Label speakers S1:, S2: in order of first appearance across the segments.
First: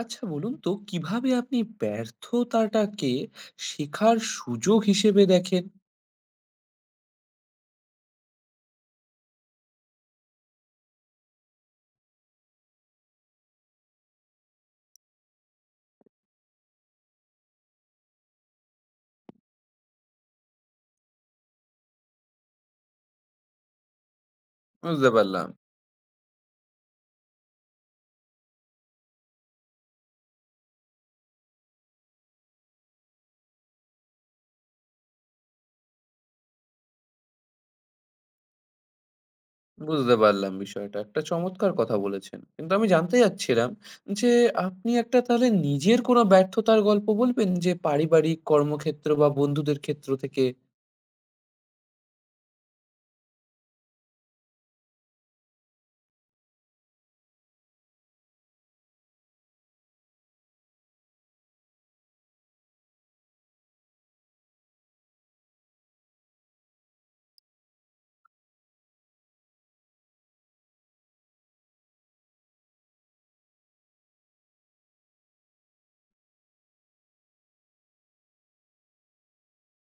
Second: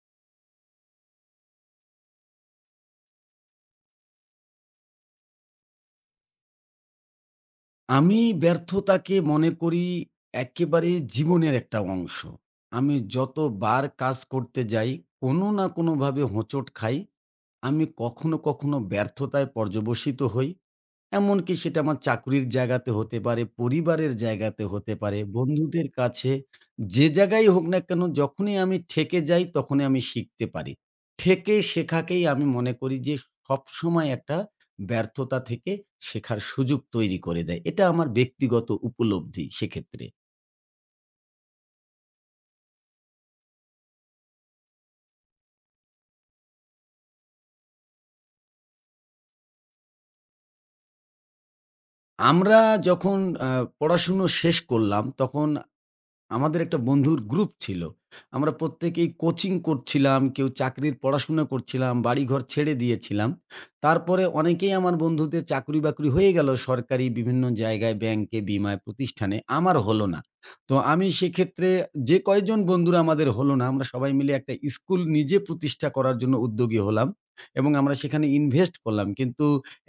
S1: আচ্ছা বলুন তো কিভাবে আপনি ব্যর্থতাটাকে শেখার সুযোগ হিসেবে দেখেন?
S2: আমি ব্যর্থতাকে মনে করি একেবারে জীবনের একটা অংশ। আমি যতবার কাজ করতে যাই, কোনো না কোনোভাবে হোঁচট খাই। আমি কখনো, কখনো ব্যর্থতায় পর্যবসিত হই। এমনকি সেটা আমার চাকরির জায়গাতে হতে পারে, পরিবারের জায়গাতে হতে
S1: বুঝতে
S2: পারে,
S1: পারলাম,
S2: বন্ধুদের কাছে। যে জায়গায় হোক না কেন, যখনই আমি ঠেকে যাই, তখনই আমি শিখতে পারি। ঠেকে শেখাকেই আমি মনে করি যে সবসময় একটা ব্যর্থতা থেকে শেখার সুযোগ তৈরি করে দেয়। এটা আমার ব্যক্তিগত উপলব্ধি সেক্ষেত্রে।
S1: বুঝতে পারলাম বিষয়টা। একটা চমৎকার কথা বলেছেন। কিন্তু আমি জানতে চাচ্ছিলাম যে আপনি একটা তাহলে নিজের কোনো ব্যর্থতার গল্প বলবেন? যে পারিবারিক, কর্মক্ষেত্র বা বন্ধুদের ক্ষেত্র থেকে?
S2: আমরা যখন আ পড়াশুনো শেষ করলাম তখন আমাদের একটা বন্ধুর গ্রুপ ছিল। আমরা প্রত্যেকেই কোচিং করছিলাম, কেউ চাকরির পড়াশোনা করছিলাম, বাড়িঘর ছেড়ে দিয়েছিলাম। তারপরে অনেকেই আমার বন্ধুদের চাকরি-বাকরি হয়ে গেল সরকারি বিভিন্ন জায়গায়, ব্যাংকে, বীমায়, প্রতিষ্ঠানে। আমার হলো না। তো আমি সেক্ষেত্রে যে কয়জন বন্ধুরা আমাদের হলো না, আমরা সবাই মিলে একটা স্কুল নিজে প্রতিষ্ঠা করার জন্য উদ্যোগী হলাম এবং আমরা সেখানে ইনভেস্ট করলাম। কিন্তু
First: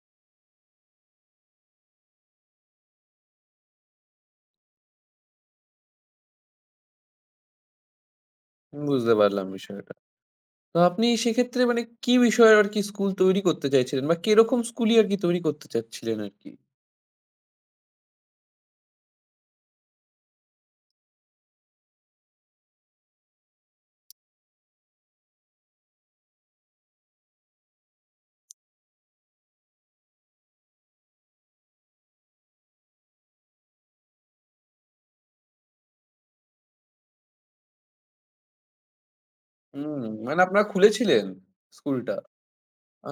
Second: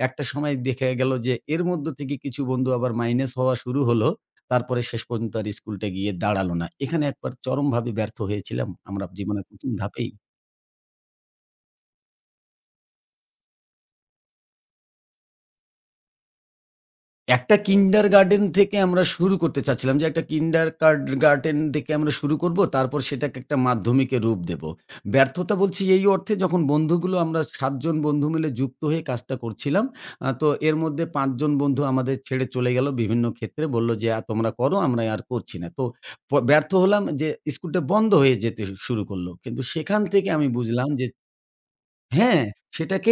S2: একটা সময় দেখা গেল যে এর মধ্য থেকে কিছু বন্ধু আবার মাইনাস হওয়া শুরু হলো। তারপরে শেষ পর্যন্ত আর স্কুলটা গিয়ে দাঁড়ালো না। এখানে একবার চরমভাবে ব্যর্থ হয়েছিলাম। আমরা
S1: বুঝতে
S2: জীবনের
S1: পারলাম
S2: ১ম
S1: বিষয়টা।
S2: ধাপেই।
S1: তো আপনি সেক্ষেত্রে মানে কি বিষয়ে আরকি স্কুল তৈরি করতে চাইছিলেন বা কিরকম স্কুলই আরকি তৈরি করতে চাচ্ছিলেন আরকি?
S2: একটা কিন্ডারগার্টেন থেকে আমরা শুরু করতে চাচ্ছিলাম যে একটা কিন্ডারগার্টেন থেকে আমরা শুরু করব। তারপর সেটাকে একটা মাধ্যমিকে রূপ দেব। ব্যর্থতা বলছি এই অর্থে যখন বন্ধুগুলো আমরা ৭ জন বন্ধু মিলে যুক্ত হয়ে কাজটা করছিলাম। তো এর মধ্যে ৫ জন বন্ধু আমাদের ছেড়ে চলে গেল বিভিন্ন ক্ষেত্রে বলল যে, তোমরা করো আমরা আর করছি না।" তো ব্যর্থ হলাম যে স্কুলটা বন্ধ হয়ে যেতে শুরু করল। কিন্তু
S1: হুম,
S2: সেখান থেকে
S1: মানে
S2: আমি
S1: আপনারা
S2: বুঝলাম যে
S1: খুলেছিলেন স্কুলটা?
S2: হ্যাঁ,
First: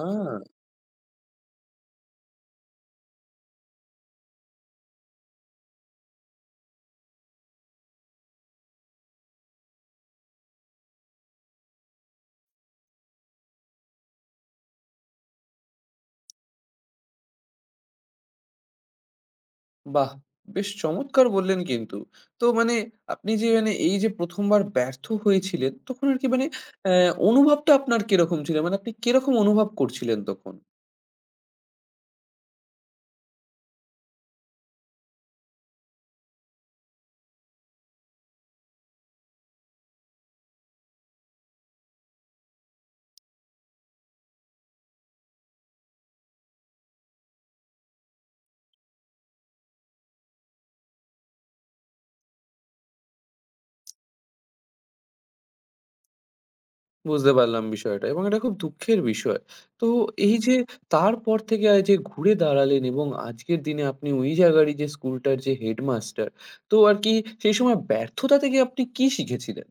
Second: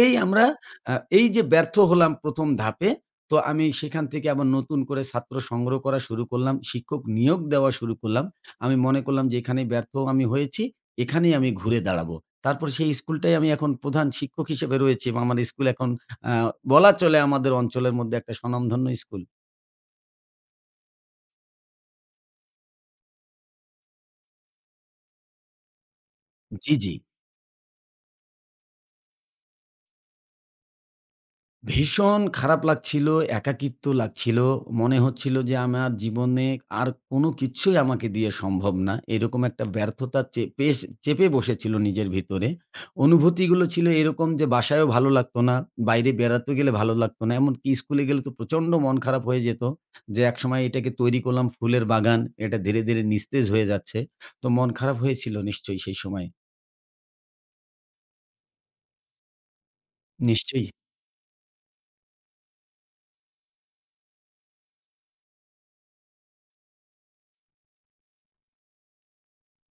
S1: আ
S2: আমরা আ এই যে ব্যর্থ হলাম ১ম ধাপে, তো আমি সেখান থেকে আবার নতুন করে ছাত্র সংগ্রহ করা শুরু করলাম। শিক্ষক নিয়োগ দেওয়া শুরু করলাম। আমি মনে করলাম যে এখানেই ব্যর্থ আমি হয়েছি, এখানেই আমি ঘুরে দাঁড়াবো। তারপর সেই স্কুলটাই আমি এখন প্রধান শিক্ষক হিসেবে রয়েছি এবং আমার স্কুল এখন আ বলা চলে আমাদের অঞ্চলের মধ্যে একটা স্বনামধন্য স্কুল।
S1: বাহ! বেশ চমৎকার বললেন কিন্তু। তো মানে আপনি যে মানে এই যে ১ম বার ব্যর্থ হয়েছিলেন, তখন আরকি মানে
S2: জি, জি।
S1: অনুভবটা আপনার কিরকম ছিল? মানে আপনি কিরকম অনুভব করছিলেন তখন?
S2: ভীষণ খারাপ লাগছিল, একাকিত্ব লাগছিল। মনে হচ্ছিল যে আমার জীবনে আর কোনো কিছুই আমাকে দিয়ে সম্ভব না। এরকম একটা ব্যর্থতা চেপে বসেছিল নিজের ভিতরে। অনুভূতিগুলো ছিল এরকম যে বাসায়ও ভালো লাগতো না, বাইরে বেড়াতে গেলে ভালো লাগতো না। এমনকি স্কুলে গেলে তো প্রচণ্ড মন খারাপ হয়ে যেত যে একসময় এটাকে তৈরি করলাম ফুলের বাগান, এটা ধীরে, ধীরে নিস্তেজ হয়ে যাচ্ছে। তো মন খারাপ হয়েছিল নিশ্চয়ই সেই সময়ে।
S1: বুঝতে পারলাম বিষয়টা এবং এটা খুব দুঃখের বিষয়। তো এই যে
S2: নিশ্চয়ই।
S1: তারপর থেকে যে ঘুরে দাঁড়ালেন এবং আজকের দিনে আপনি ওই জায়গারই যে স্কুলটার যে হেডমাস্টার, তো আরকি সেই সময় ব্যর্থতা থেকে আপনি কি শিখেছিলেন?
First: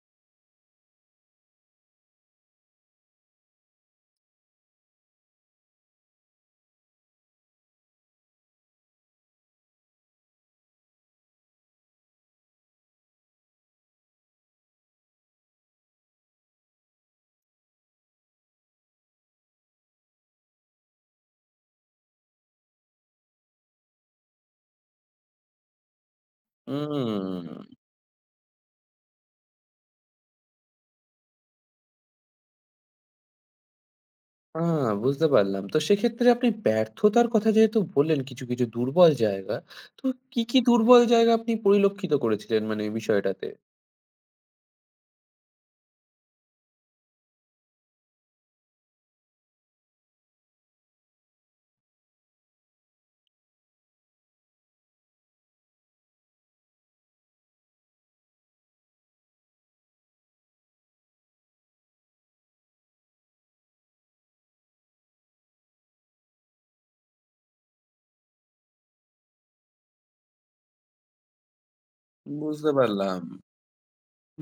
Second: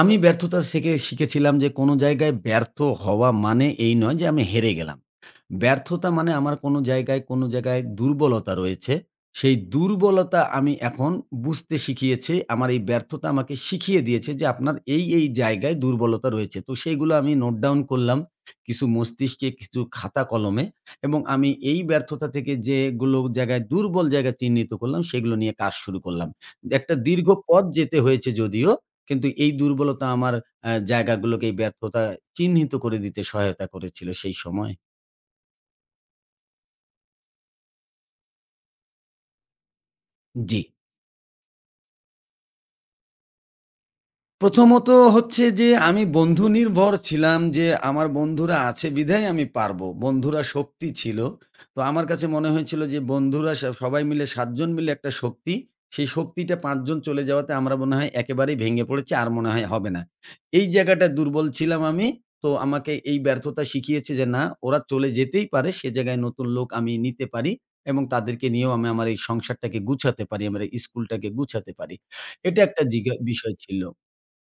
S2: আমি ব্যর্থতা থেকে শিখেছিলাম যে কোনো জায়গায় ব্যর্থ হওয়া মানে এই নয় যে আমি হেরে গেলাম। ব্যর্থতা মানে আমার কোনো জায়গায়, কোনো জায়গায় দুর্বলতা রয়েছে। সেই দুর্বলতা আমি এখন বুঝতে শিখিয়েছি। আমার এই ব্যর্থতা আমাকে শিখিয়ে দিয়েছে যে আপনার এই, এই জায়গায় দুর্বলতা রয়েছে। তো সেইগুলো আমি নোট ডাউন করলাম কিছু মস্তিষ্কে, কিছু খাতা কলমে এবং আমি এই ব্যর্থতা থেকে যেগুলো জায়গায় দুর্বল জায়গা চিহ্নিত করলাম সেগুলো নিয়ে কাজ শুরু করলাম। একটা দীর্ঘ পথ
S1: হুম।
S2: যেতে হয়েছে যদিও কিন্তু এই দুর্বলতা আমার জায়গাগুলোকে এই ব্যর্থতা চিহ্নিত করে দিতে সহায়তা করেছিল সেই
S1: আ
S2: সময়।
S1: বুঝতে পারলাম। তো সেক্ষেত্রে আপনি ব্যর্থতার কথা যেহেতু বললেন কিছু, কিছু দুর্বল জায়গা। তো কি, কি
S2: জি।
S1: দুর্বল জায়গা আপনি পরিলক্ষিত করেছিলেন মানে এই বিষয়টাতে?
S2: প্রথমত হচ্ছে যে আমি বন্ধু নির্ভর ছিলাম যে আমার বন্ধুরা আছে বিধায় আমি পারবো। বন্ধুরা শক্তি ছিল। তো আমার কাছে মনে হয়েছিল যে বন্ধুরা সবাই মিলে ৭ জন মিলে একটা শক্তি। সেই শক্তিটা ৫ জন চলে যাওয়াতে আমরা মনে হয় একেবারেই ভেঙে পড়েছি। আর মনে হয় হবে না। এই জায়গাটায় দুর্বল ছিলাম আমি। তো আমাকে এই ব্যর্থতা শিখিয়েছে যে না ওরা চলে যেতেই পারে। সে জায়গায় নতুন লোক আমি নিতে পারি এবং তাদেরকে নিয়েও আমি আমার এই সংসারটাকে গুছাতে পারি। আমার এই স্কুলটাকে গুছাতে পারি। এটা
S1: বুঝতে
S2: একটা জিগা
S1: পারলাম।
S2: বিষয় ছিল।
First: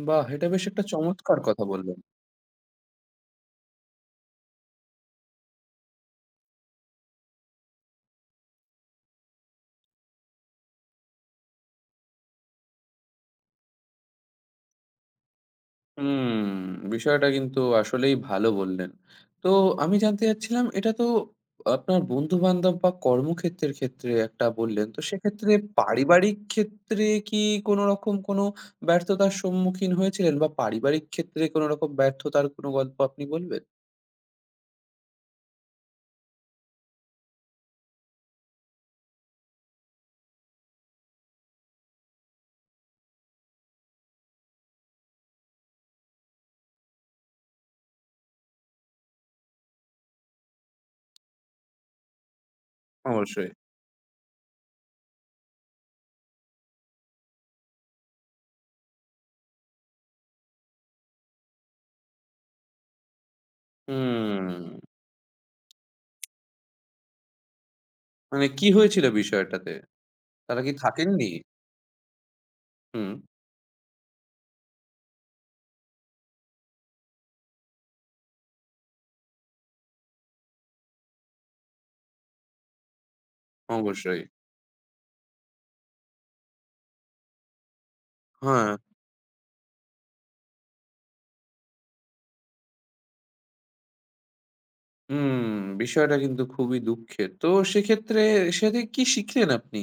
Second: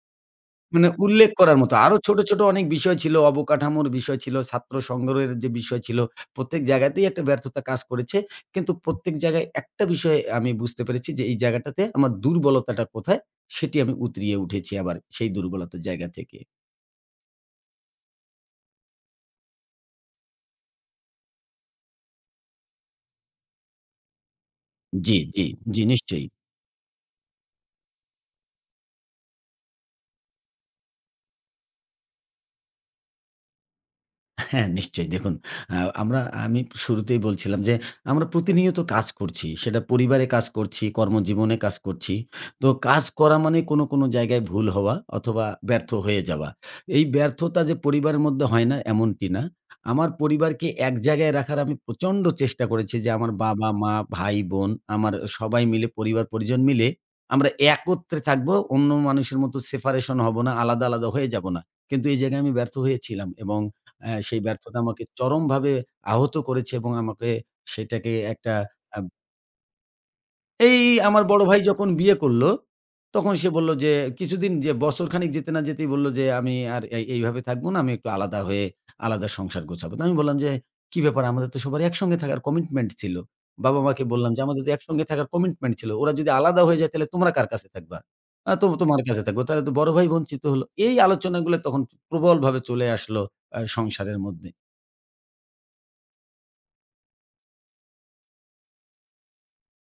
S1: বাহ! এটা বেশ একটা
S2: মানে উল্লেখ
S1: চমৎকার
S2: করার
S1: কথা
S2: মতো। আরো
S1: বললেন।
S2: ছোট, ছোট অনেক বিষয় ছিল, অবকাঠামোর বিষয় ছিল, ছাত্র সংগ্রহের যে বিষয় ছিল, প্রত্যেক জায়গাতেই একটা ব্যর্থতা কাজ করেছে। কিন্তু প্রত্যেক জায়গায় একটা বিষয় আমি বুঝতে পেরেছি যে, এই জায়গাটাতে আমার দুর্বলতাটা কোথায়? সেটি আমি উতরিয়ে উঠেছি আবার সেই দুর্বলতার জায়গা থেকে।
S1: হুম, বিষয়টা কিন্তু আসলেই ভালো বললেন। তো আমি জানতে চাচ্ছিলাম এটা তো আপনার বন্ধু-বান্ধব বা কর্মক্ষেত্রের ক্ষেত্রে একটা বললেন। তো
S2: জি, জি,
S1: সেক্ষেত্রে
S2: জি নিশ্চয়ই।
S1: পারিবারিক ক্ষেত্রে কি কোনো রকম কোনো ব্যর্থতার সম্মুখীন হয়েছিলেন বা পারিবারিক ক্ষেত্রে কোনো রকম ব্যর্থতার কোনো গল্প আপনি বলবেন?
S2: হ্যাঁ, নিশ্চয়ই। দেখুন, আমরা আমি শুরুতেই বলছিলাম যে, আমরা প্রতিনিয়ত কাজ করছি। সেটা পরিবারে কাজ করছি, কর্মজীবনে কাজ করছি। তো কাজ করা মানে কোনো, কোনো জায়গায় ভুল হওয়া অথবা ব্যর্থ হয়ে যাওয়া। এই ব্যর্থতা যে পরিবারের মধ্যে হয় না, এমনটি না। আমার পরিবারকে এক জায়গায় রাখার আমি প্রচণ্ড চেষ্টা করেছি যে, আমার
S1: অবশ্যই।
S2: বাবা, মা, ভাই, বোন, আমার সবাই মিলে পরিবার-পরিজন মিলে আমরা একত্রে থাকবো। অন্য মানুষের মতো সেপারেশন হব না, আলাদা, আলাদা হয়ে যাব না। কিন্তু এই জায়গায় আমি ব্যর্থ হয়েছিলাম এবং হ্যাঁ, সেই
S1: হুম,
S2: ব্যর্থতা আমাকে চরমভাবে আহত করেছে এবং আমাকে সেটাকে
S1: মানে
S2: একটা
S1: কি হয়েছিল
S2: আব
S1: বিষয়টাতে? তারা কি
S2: এই আমার
S1: থাকেননি?
S2: বড় ভাই যখন বিয়ে করলো,
S1: হুম,
S2: তখন সে বলল যে কিছুদিন যে বছরখানেক যেতে না যেতেই বলল যে, "আমি আর এই এইভাবে থাকব না। আমি একটু আলাদা হয়ে আলাদা সংসার গোছাবো।" তো আমি বললাম যে, "কি ব্যাপার? আমাদের তো সবার একসঙ্গে থাকার কমিটমেন্ট ছিল।" বাবা-মাকে
S1: অবশ্যই।
S2: বললাম যে, "আমাদের তো একসঙ্গে থাকার কমিটমেন্ট ছিল। ওরা যদি আলাদা হয়ে যায় তাহলে তোমরা কার কাছে থাকবা? তো
S1: হ্যাঁ,
S2: তোমার কাছে থাকবো। তাহলে তো বড় ভাই বঞ্চিত হলো।" এই আলোচনাগুলো তখন প্রবলভাবে চলে আসলো সংসারের মধ্যে।
S1: হুম, বিষয়টা কিন্তু খুবই দুঃখের। তো সেক্ষেত্রে সে থেকে কি শিখলেন আপনি?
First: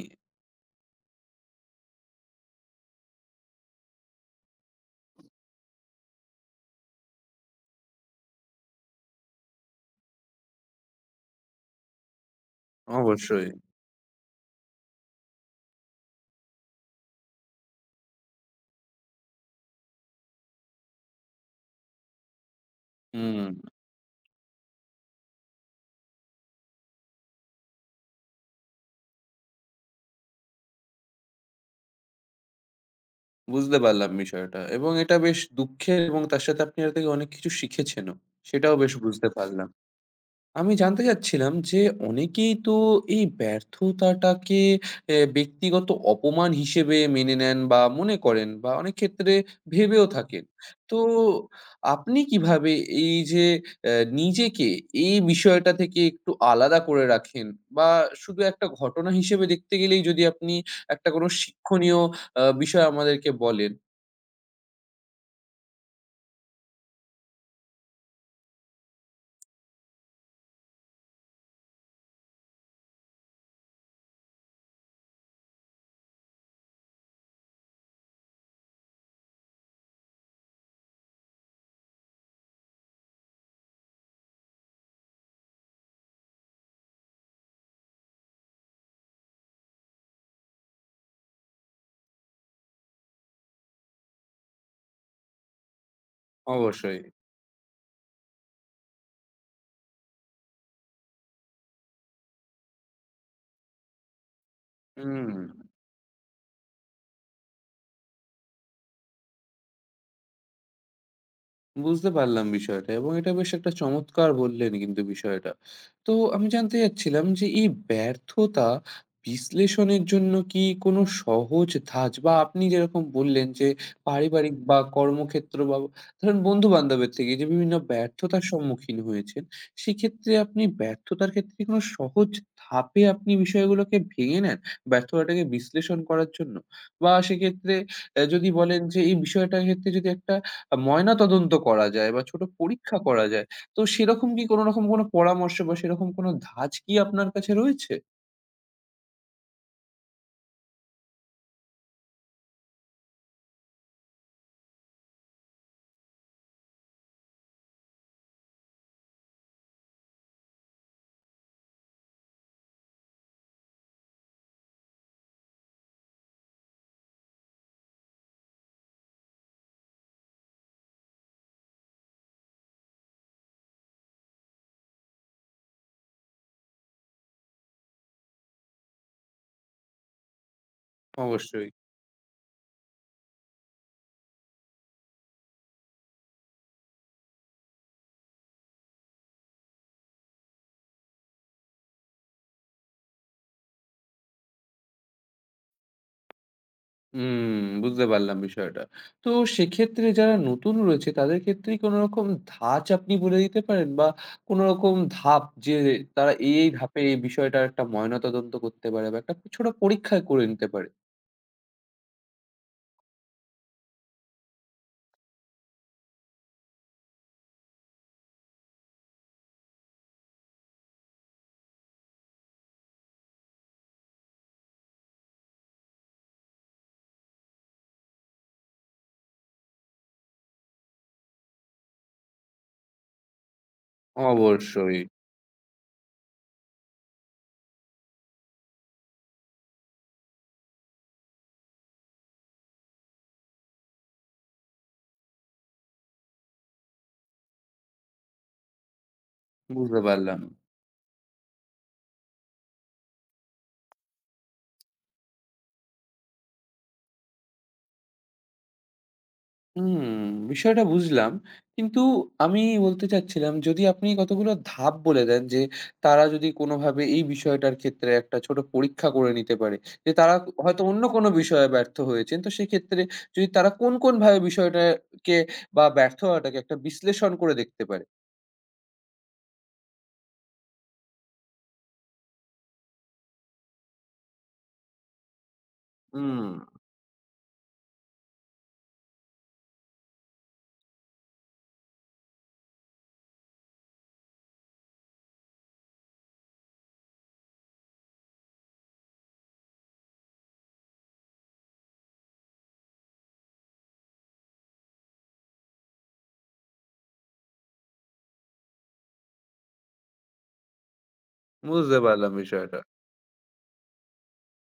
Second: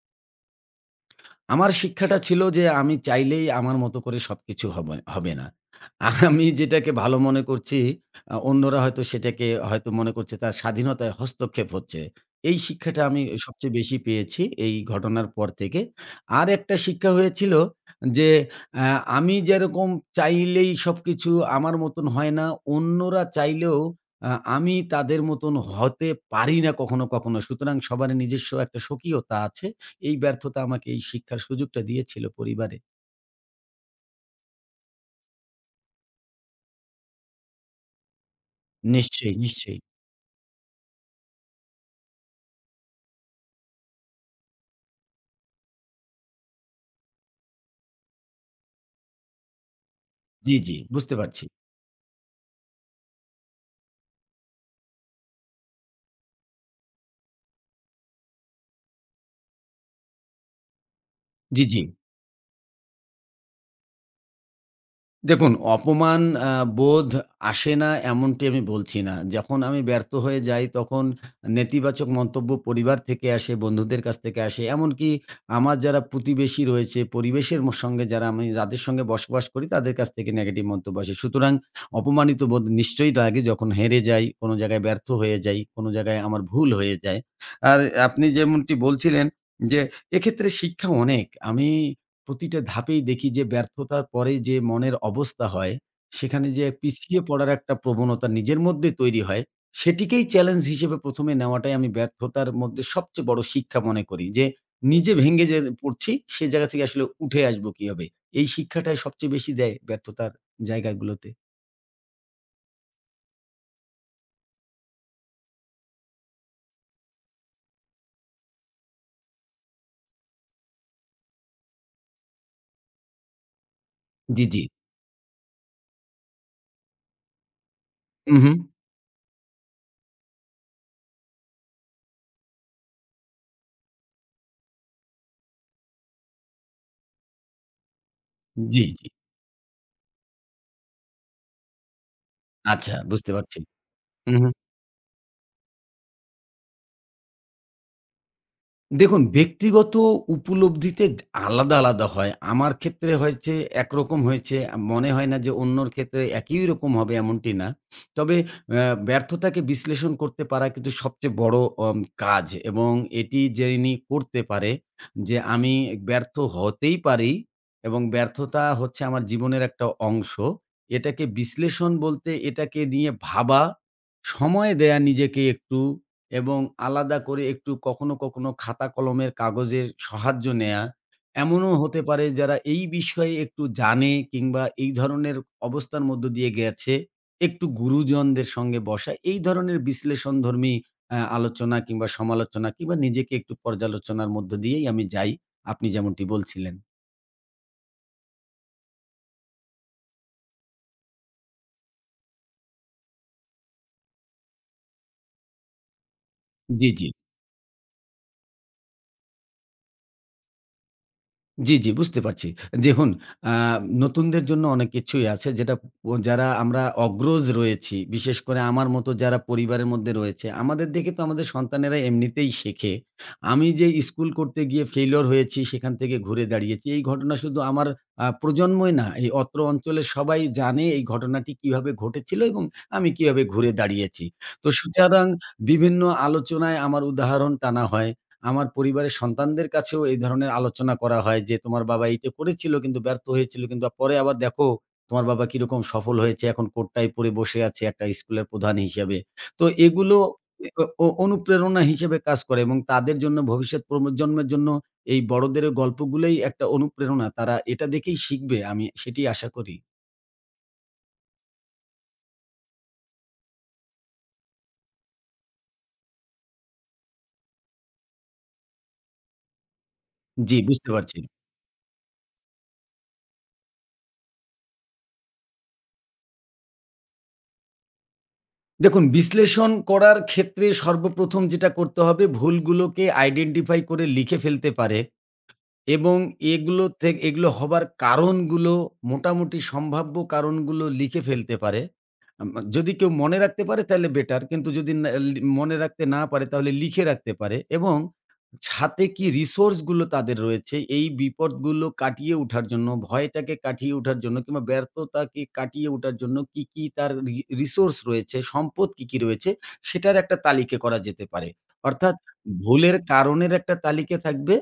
S2: আমার শিক্ষাটা ছিল যে আমি চাইলেই আমার মতো করে সবকিছু হবে হবে না। আমি যেটাকে ভালো মনে করছি অন্যরা হয়তো সেটাকে হয়তো মনে করছে তার স্বাধীনতায় হস্তক্ষেপ হচ্ছে। এই শিক্ষাটা আমি
S1: অবশ্যই।
S2: সবচেয়ে বেশি পেয়েছি এই ঘটনার পর থেকে। আরেকটা শিক্ষা হয়েছিল যে আ আমি যেরকম চাইলেই সবকিছু আমার মতন হয় না, অন্যরা
S1: হুম,
S2: চাইলেও আ আমি তাদের মতন হতে পারি না কখনো, কখনো। সুতরাং সবার নিজস্ব একটা স্বকীয়তা আছে। এই ব্যর্থতা আমাকে এই শিক্ষার সুযোগটা দিয়েছিল পরিবারে।
S1: বুঝতে পারলাম বিষয়টা এবং এটা বেশ দুঃখের এবং তার সাথে আপনি এর থেকে অনেক কিছু শিখেছেনও। সেটাও বেশ বুঝতে
S2: নিশ্চয়ই,
S1: পারলাম।
S2: নিশ্চয়ই।
S1: আমি জানতে চাচ্ছিলাম যে অনেকেই তো এই ব্যর্থতাটাকে এ ব্যক্তিগত অপমান হিসেবে মেনে নেন বা মনে করেন বা অনেক ক্ষেত্রে ভেবেও থাকেন।
S2: জি, জি।
S1: তো
S2: বুঝতে পারছি।
S1: আপনি কিভাবে এই যে নিজেকে এই বিষয়টা থেকে একটু আলাদা করে রাখেন? বা শুধু একটা ঘটনা হিসেবে দেখতে গেলেই যদি আপনি একটা কোনো
S2: জি, জি।
S1: শিক্ষণীয় বিষয় আমাদেরকে বলেন?
S2: দেখুন, অপমান আ বোধ আসে না এমনটি আমি বলছি না। যখন আমি ব্যর্থ হয়ে যাই তখন নেতিবাচক মন্তব্য পরিবার থেকে আসে, বন্ধুদের কাছ থেকে আসে। এমনকি আমার যারা প্রতিবেশী রয়েছে, পরিবেশের সঙ্গে যারা আমি যাদের সঙ্গে বসবাস করি তাদের কাছ থেকে নেগেটিভ মন্তব্য আসে। সুতরাং অপমানিত বোধ নিশ্চয়ই লাগে যখন হেরে যাই, কোনো জায়গায় ব্যর্থ হয়ে যাই, কোনো জায়গায় আমার ভুল হয়ে যায়। আর আপনি যেমনটি বলছিলেন যে এক্ষেত্রে শিক্ষা অনেক। আমি প্রতিটা ধাপেই দেখি যে ব্যর্থতার পরে যে মনের অবস্থা হয়, সেখানে যে
S1: অবশ্যই।
S2: পিছিয়ে পড়ার একটা প্রবণতা নিজের মধ্যে তৈরি হয়, সেটিকেই চ্যালেঞ্জ হিসেবে ১ম এ নেওয়াটাই আমি ব্যর্থতার মধ্যে সবচেয়ে বড় শিক্ষা মনে করি যে, নিজে
S1: হুম।
S2: ভেঙে যে পড়ছি, সে জায়গা থেকে আসলে উঠে আসবো কিভাবে? এই শিক্ষাটাই সবচেয়ে বেশি দেয় ব্যর্থতার জায়গাগুলোতে।
S1: বুঝতে পারলাম বিষয়টা এবং এটা বেশ একটা চমৎকার বললেন কিন্তু বিষয়টা। তো আমি জানতে চাচ্ছিলাম যে এই ব্যর্থতা বিশ্লেষণের জন্য কি কোনো সহজ ধাঁচ বা আপনি যেরকম বললেন যে
S2: জি,
S1: পারিবারিক
S2: জি।
S1: বা কর্মক্ষেত্র বা ধরেন বন্ধু-বান্ধবের থেকে যে বিভিন্ন ব্যর্থতার
S2: উহু।
S1: সম্মুখীন হয়েছেন, সেক্ষেত্রে আপনি ব্যর্থতার ক্ষেত্রে কোনো সহজ ধাপে আপনি বিষয়গুলোকে ভেঙে নেন ব্যর্থতাটাকে বিশ্লেষণ করার জন্য? বা সেক্ষেত্রে যদি বলেন
S2: জি,
S1: যে
S2: জি।
S1: এই বিষয়টার ক্ষেত্রে যদি একটা ময়নাতদন্ত করা যায় বা ছোট
S2: আচ্ছা
S1: পরীক্ষা করা
S2: বুঝতে
S1: যায়।
S2: পারছি।
S1: তো সেরকম কি
S2: উহু।
S1: কোন রকম কোন পরামর্শ বা সেরকম কোন ধাঁচ কি আপনার কাছে রয়েছে?
S2: দেখুন, ব্যক্তিগত উপলব্ধিতে আলাদা, আলাদা হয়। আমার ক্ষেত্রে হয়েছে একরকম হয়েছে। মনে হয় না যে অন্যর ক্ষেত্রে একই রকম হবে এমনটি না। তবে ব্যর্থতাকে বিশ্লেষণ করতে পারা কিন্তু সবচেয়ে বড় অম কাজ এবং এটি যিনি করতে পারে যে আমি ব্যর্থ হতেই পারি এবং ব্যর্থতা হচ্ছে আমার জীবনের একটা অংশ। এটাকে বিশ্লেষণ বলতে এটাকে নিয়ে ভাবা, সময় দেয়া নিজেকে একটু এবং আলাদা করে একটু কখনো, কখনো খাতা কলমের কাগজের সাহায্য নেয়া।
S1: অবশ্যই।
S2: এমনও হতে পারে যারা এই বিষয়ে একটু জানে কিংবা এই ধরনের অবস্থার মধ্য দিয়ে গেছে, একটু গুরুজনদের সঙ্গে বসা। এই ধরনের বিশ্লেষণধর্মী আলোচনা কিংবা সমালোচনা কিংবা নিজেকে একটু পর্যালোচনার মধ্য দিয়েই আমি যাই, আপনি যেমনটি বলছিলেন।
S1: হুম, বুঝতে পারলাম বিষয়টা। তো সেক্ষেত্রে যারা নতুন রয়েছে তাদের ক্ষেত্রেই কোন রকম ধাঁচ আপনি বলে দিতে পারেন? বা কোন রকম ধাপ যে তারা এই
S2: জি,
S1: ধাপে
S2: জি।
S1: এই বিষয়টার একটা ময়নাতদন্ত করতে পারে বা একটা ছোট পরীক্ষা করে নিতে পারে?
S2: জি, জি বুঝতে পারছি। দেখুন আ নতুনদের জন্য অনেক কিছুই আছে যেটা যারা আমরা অগ্রজ রয়েছি, বিশেষ করে আমার মতো যারা পরিবারের মধ্যে রয়েছে, আমাদের দেখে তো আমাদের সন্তানেরা এমনিতেই শেখে। আমি যে স্কুল করতে গিয়ে ফেইলিউর হয়েছি, সেখান থেকে ঘুরে দাঁড়িয়েছি। এই ঘটনা শুধু আমার প্রজন্মই না, এই অত্র অঞ্চলের সবাই জানে এই ঘটনাটি কিভাবে ঘটেছিল এবং আমি কিভাবে ঘুরে দাঁড়িয়েছি। তো
S1: অবশ্যই,
S2: সুতরাং বিভিন্ন আলোচনায় আমার উদাহরণ টানা হয়। আমার পরিবারের সন্তানদের কাছেও এই ধরনের আলোচনা করা হয় যে, "তোমার বাবা এইটা করেছিল কিন্তু ব্যর্থ হয়েছিল। কিন্তু পরে আবার দেখো তোমার বাবা কিরকম সফল হয়েছে। এখন কোটটাই পরে বসে আছে একটা স্কুলের প্রধান হিসেবে।" তো
S1: বুঝতে
S2: এগুলো
S1: পারলাম।
S2: এ অ অনুপ্রেরণা হিসেবে কাজ করে এবং তাদের জন্য ভবিষ্যৎ প্রজন্মের জন্য এই বড়দের গল্পগুলোই একটা অনুপ্রেরণা। তারা এটা দেখেই শিখবে। আমি সেটি আশা করি।
S1: হুম, বিষয়টা বুঝলাম। কিন্তু আমি বলতে চাচ্ছিলাম যদি আপনি কতগুলো ধাপ বলে দেন যে তারা যদি কোনোভাবে এই বিষয়টার ক্ষেত্রে একটা ছোট পরীক্ষা করে নিতে পারে। যে তারা
S2: জি,
S1: হয়তো
S2: বুঝতে
S1: অন্য
S2: পারছি।
S1: কোনো বিষয়ে ব্যর্থ হয়েছেন। তো সেক্ষেত্রে যদি তারা কোন, কোন ভাবে বিষয়টাকে বা ব্যর্থ হওয়াটাকে একটা বিশ্লেষণ করে দেখতে পারে?
S2: দেখুন বিশ্লেষণ করার ক্ষেত্রে সর্বপ্রথম যেটা করতে হবে ভুলগুলোকে আইডেন্টিফাই করে লিখে ফেলতে পারে এবং
S1: হুম,
S2: এগুলো হবার কারণগুলো মোটামুটি সম্ভাব্য কারণগুলো লিখে ফেলতে পারে। আম আ যদি কেউ মনে রাখতে পারে তাহলে বেটার। কিন্তু যদি না মনে রাখতে না পারে তাহলে লিখে রাখতে পারে এবং সাথে কি রিসোর্স গুলো তাদের রয়েছে এই বিপদগুলো কাটিয়ে উঠার জন্য, ভয়টাকে কাটিয়ে উঠার জন্য কিংবা ব্যর্থতাকে কাটিয়ে উঠার জন্য কি, কি তার রিসোর্স রয়েছে, সম্পদ কি, কি রয়েছে সেটার একটা তালিকা করা যেতে পারে।
S1: বুঝতে
S2: অর্থাৎ
S1: পারলাম বিষয়টা।
S2: ভুলের কারণের একটা তালিকা থাকবে।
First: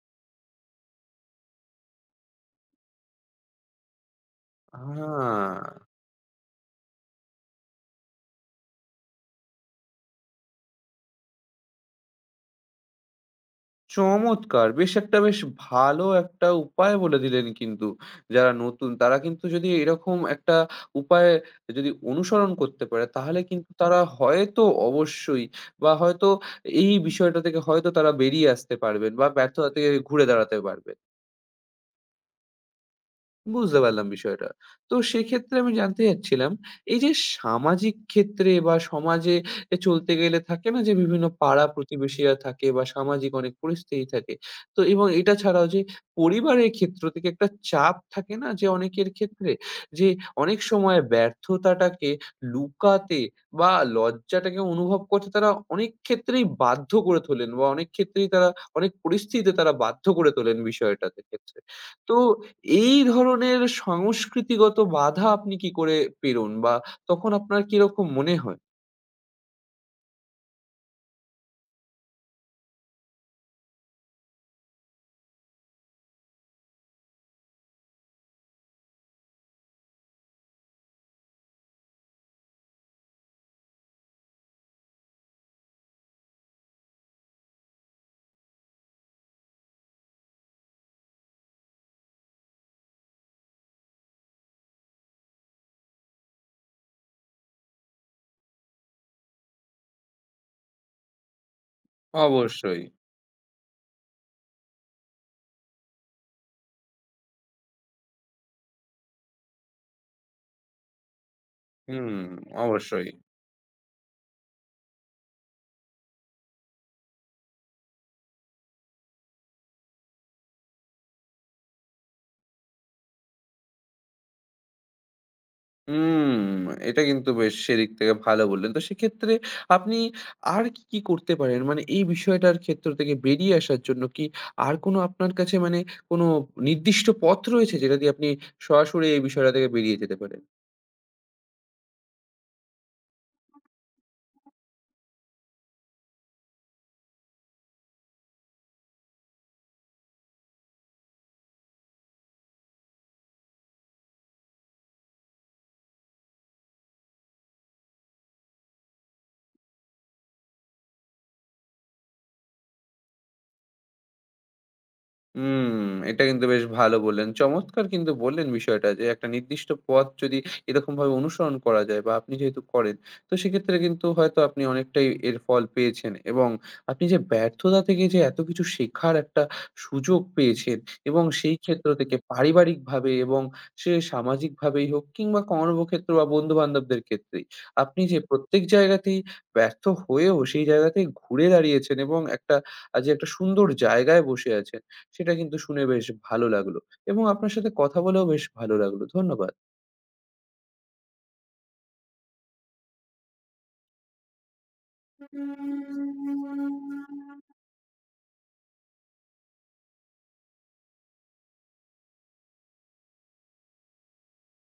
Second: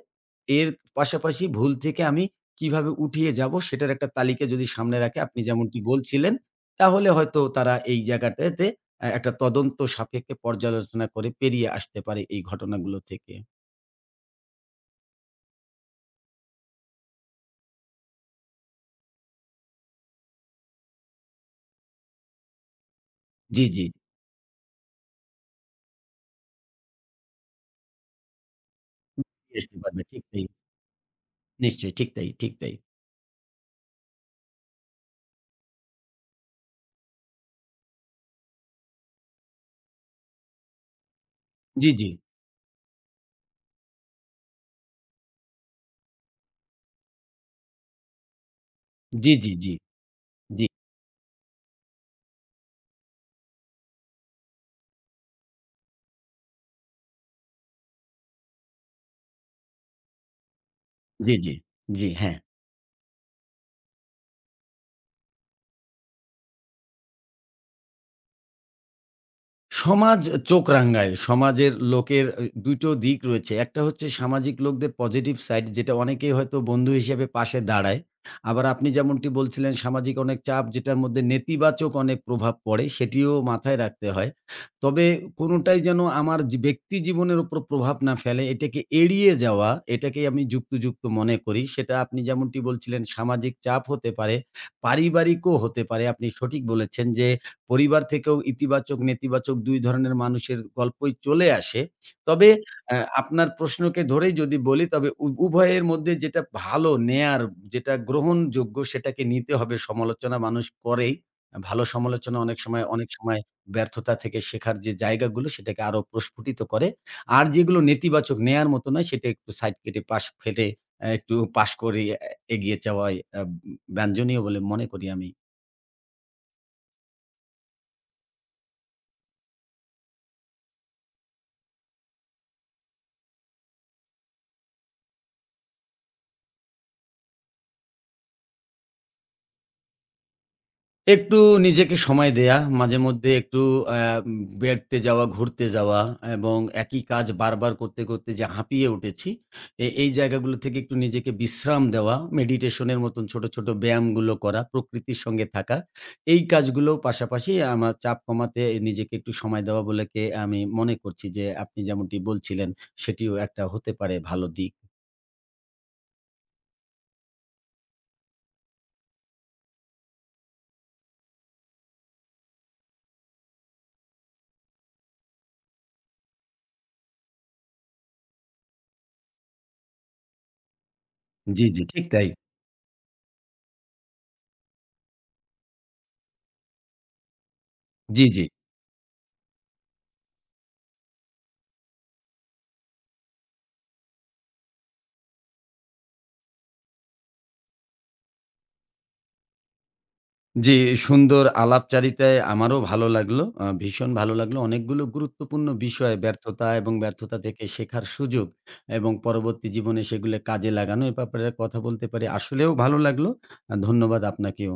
S2: এর পাশাপাশি ভুল থেকে আমি কিভাবে উঠিয়ে যাব সেটার একটা তালিকা যদি সামনে রাখে আপনি
S1: হ্যাঁ।
S2: যেমনটি বলছিলেন তাহলে হয়তো তারা এই জায়গাটাতে একটা তদন্ত সাপেক্ষে পর্যালোচনা করে পেরিয়ে আসতে পারে এই ঘটনাগুলো থেকে।
S1: চমৎকার! বেশ একটা বেশ ভালো একটা উপায় বলে দিলেন কিন্তু। যারা নতুন তারা কিন্তু যদি এরকম একটা উপায় যদি অনুসরণ করতে পারে তাহলে
S2: জি,
S1: কিন্তু
S2: জি।
S1: তারা হয়তো অবশ্যই বা হয়তো এই বিষয়টা থেকে হয়তো তারা বেরিয়ে আসতে পারবেন বা
S2: পেরিয়ে
S1: ব্যর্থতা
S2: আসতে
S1: থেকে
S2: পারবে। ঠিক
S1: ঘুরে
S2: তাই।
S1: দাঁড়াতে পারবেন।
S2: নিশ্চয়ই ঠিক তাই, ঠিক তাই।
S1: বুঝতে পারলাম বিষয়টা। তো সেক্ষেত্রে আমি জানতে চাচ্ছিলাম, এই যে সামাজিক ক্ষেত্রে বা সমাজে এ চলতে গেলে থাকে না যে বিভিন্ন
S2: জি, জি।
S1: পাড়া-প্রতিবেশীরা থাকে বা সামাজিক অনেক পরিস্থিতি থাকে। তো এবং এটা ছাড়াও যে পরিবারের ক্ষেত্র থেকে একটা চাপ থাকে না যে অনেকের
S2: জি,
S1: ক্ষেত্রে
S2: জি, জি।
S1: যে অনেক
S2: জি,
S1: সময় ব্যর্থতাটাকে লুকাতে বা লজ্জাটাকে অনুভব করতে তারা অনেক ক্ষেত্রেই বাধ্য করে তোলেন বা অনেক ক্ষেত্রেই তারা অনেক পরিস্থিতিতে তারা বাধ্য করে তোলেন বিষয়টাতে
S2: জি, জি।
S1: ক্ষেত্রে।
S2: জি,
S1: তো
S2: হ্যাঁ।
S1: এই ধরনের সংস্কৃতিগত বাধা আপনি কি করে পেরোন? বা তখন আপনার কিরকম মনে হয়?
S2: সমাজ চোখ রাঙায়। সমাজের লোকের ২ টো দিক রয়েছে। একটা হচ্ছে সামাজিক লোকদের পজিটিভ সাইড যেটা অনেকেই হয়তো বন্ধু হিসেবে পাশে দাঁড়ায়। আবার আপনি যেমনটি বলছিলেন সামাজিক অনেক চাপ যেটার মধ্যে নেতিবাচক অনেক প্রভাব পড়ে সেটিও মাথায় রাখতে হয়। তবে কোনোটাই যেন আমার যে ব্যক্তি জীবনের উপর প্রভাব না ফেলে এটাকে এড়িয়ে যাওয়া এটাকেই আমি যুক্তিযুক্ত মনে করি। সেটা আপনি যেমনটি বলছিলেন সামাজিক চাপ হতে পারে, পারিবারিকও হতে পারে। আপনি সঠিক বলেছেন যে পরিবার থেকেও ইতিবাচক, নেতিবাচক ২ ধরনের মানুষের গল্পই চলে আসে। তবে
S1: অবশ্যই।
S2: আপনার প্রশ্নকে ধরেই যদি বলি তবে উভয়ের মধ্যে যেটা ভালো নেয়ার, যেটা গ্রহণযোগ্য সেটাকে নিতে হবে। সমালোচনা মানুষ করেই। ভালো
S1: হুম,
S2: সমালোচনা
S1: অবশ্যই।
S2: অনেক সময় ব্যর্থতা থেকে শেখার যে জায়গাগুলো সেটাকে আরো প্রস্ফুটিত করে। আর যেগুলো নেতিবাচক নেয়ার মতো নয় সেটা একটু সাইড কেটে পাশ ফেটে একটু পাশ করে এগিয়ে যাওয়াই বাঞ্ছনীয় বলে মনে করি আমি।
S1: হুম, এটা কিন্তু বেশ সেদিক থেকে ভালো বললেন। তো সেক্ষেত্রে আপনি আর কি, কি করতে পারেন? মানে এই বিষয়টার ক্ষেত্র থেকে বেরিয়ে আসার জন্য কি আর কোনো আপনার কাছে মানে কোনো নির্দিষ্ট পথ রয়েছে যেটা দিয়ে আপনি সরাসরি এই বিষয়টা থেকে বেরিয়ে যেতে পারেন?
S2: একটু নিজেকে সময় দেয়া, মাঝে মধ্যে একটু আ বেড়াতে যাওয়া, ঘুরতে যাওয়া এবং একই কাজ বারবার করতে, করতে যে হাঁপিয়ে উঠেছি, এই জায়গাগুলো থেকে একটু নিজেকে বিশ্রাম দেওয়া, মেডিটেশন এর মতন ছোট, ছোট ব্যায়ামগুলো করা, প্রকৃতির সঙ্গে থাকা। এই কাজগুলোর পাশাপাশি আমার চাপ কমাতে নিজেকে একটু সময় দেওয়া বলেকে আমি মনে করছি যে আপনি যেমনটি বলছিলেন, সেটিও একটা হতে পারে ভালো দিক।
S1: হুম, এটা কিন্তু বেশ ভালো বললেন। চমৎকার কিন্তু বললেন বিষয়টা যে, একটা নির্দিষ্ট পথ যদি এরকমভাবে অনুসরণ করা যায় বা আপনি যেহেতু করেন, তো সেক্ষেত্রে কিন্তু হয়তো আপনি অনেকটাই এর ফল পেয়েছেন এবং আপনি যে ব্যর্থতা থেকে যে এত কিছু শেখার একটা সুযোগ পেয়েছেন এবং সেই
S2: জি, জি,
S1: ক্ষেত্র
S2: ঠিক
S1: থেকে
S2: তাই।
S1: পারিবারিকভাবে এবং সে সামাজিকভাবেই হোক কিংবা কর্মক্ষেত্র বা বন্ধু-বান্ধবদের ক্ষেত্রেই, আপনি যে
S2: জি, জি।
S1: প্রত্যেক জায়গাতেই ব্যর্থ হয়েও সেই জায়গা থেকে ঘুরে দাঁড়িয়েছেন এবং একটা যে একটা সুন্দর জায়গায় বসে আছেন। সেটা কিন্তু শুনে বেশ ভালো লাগলো এবং আপনার সাথে কথা বলেও বেশ ভালো লাগলো। ধন্যবাদ।
S2: জি, সুন্দর আলাপচারিতায় আমারও ভালো লাগলো। ভীষণ ভালো লাগলো। অনেকগুলো গুরুত্বপূর্ণ বিষয় ব্যর্থতা এবং ব্যর্থতা থেকে শেখার সুযোগ এবং পরবর্তী জীবনে সেগুলো কাজে লাগানো এ ব্যাপারে কথা বলতে পারি। আসলেও ভালো লাগলো। ধন্যবাদ আপনাকেও।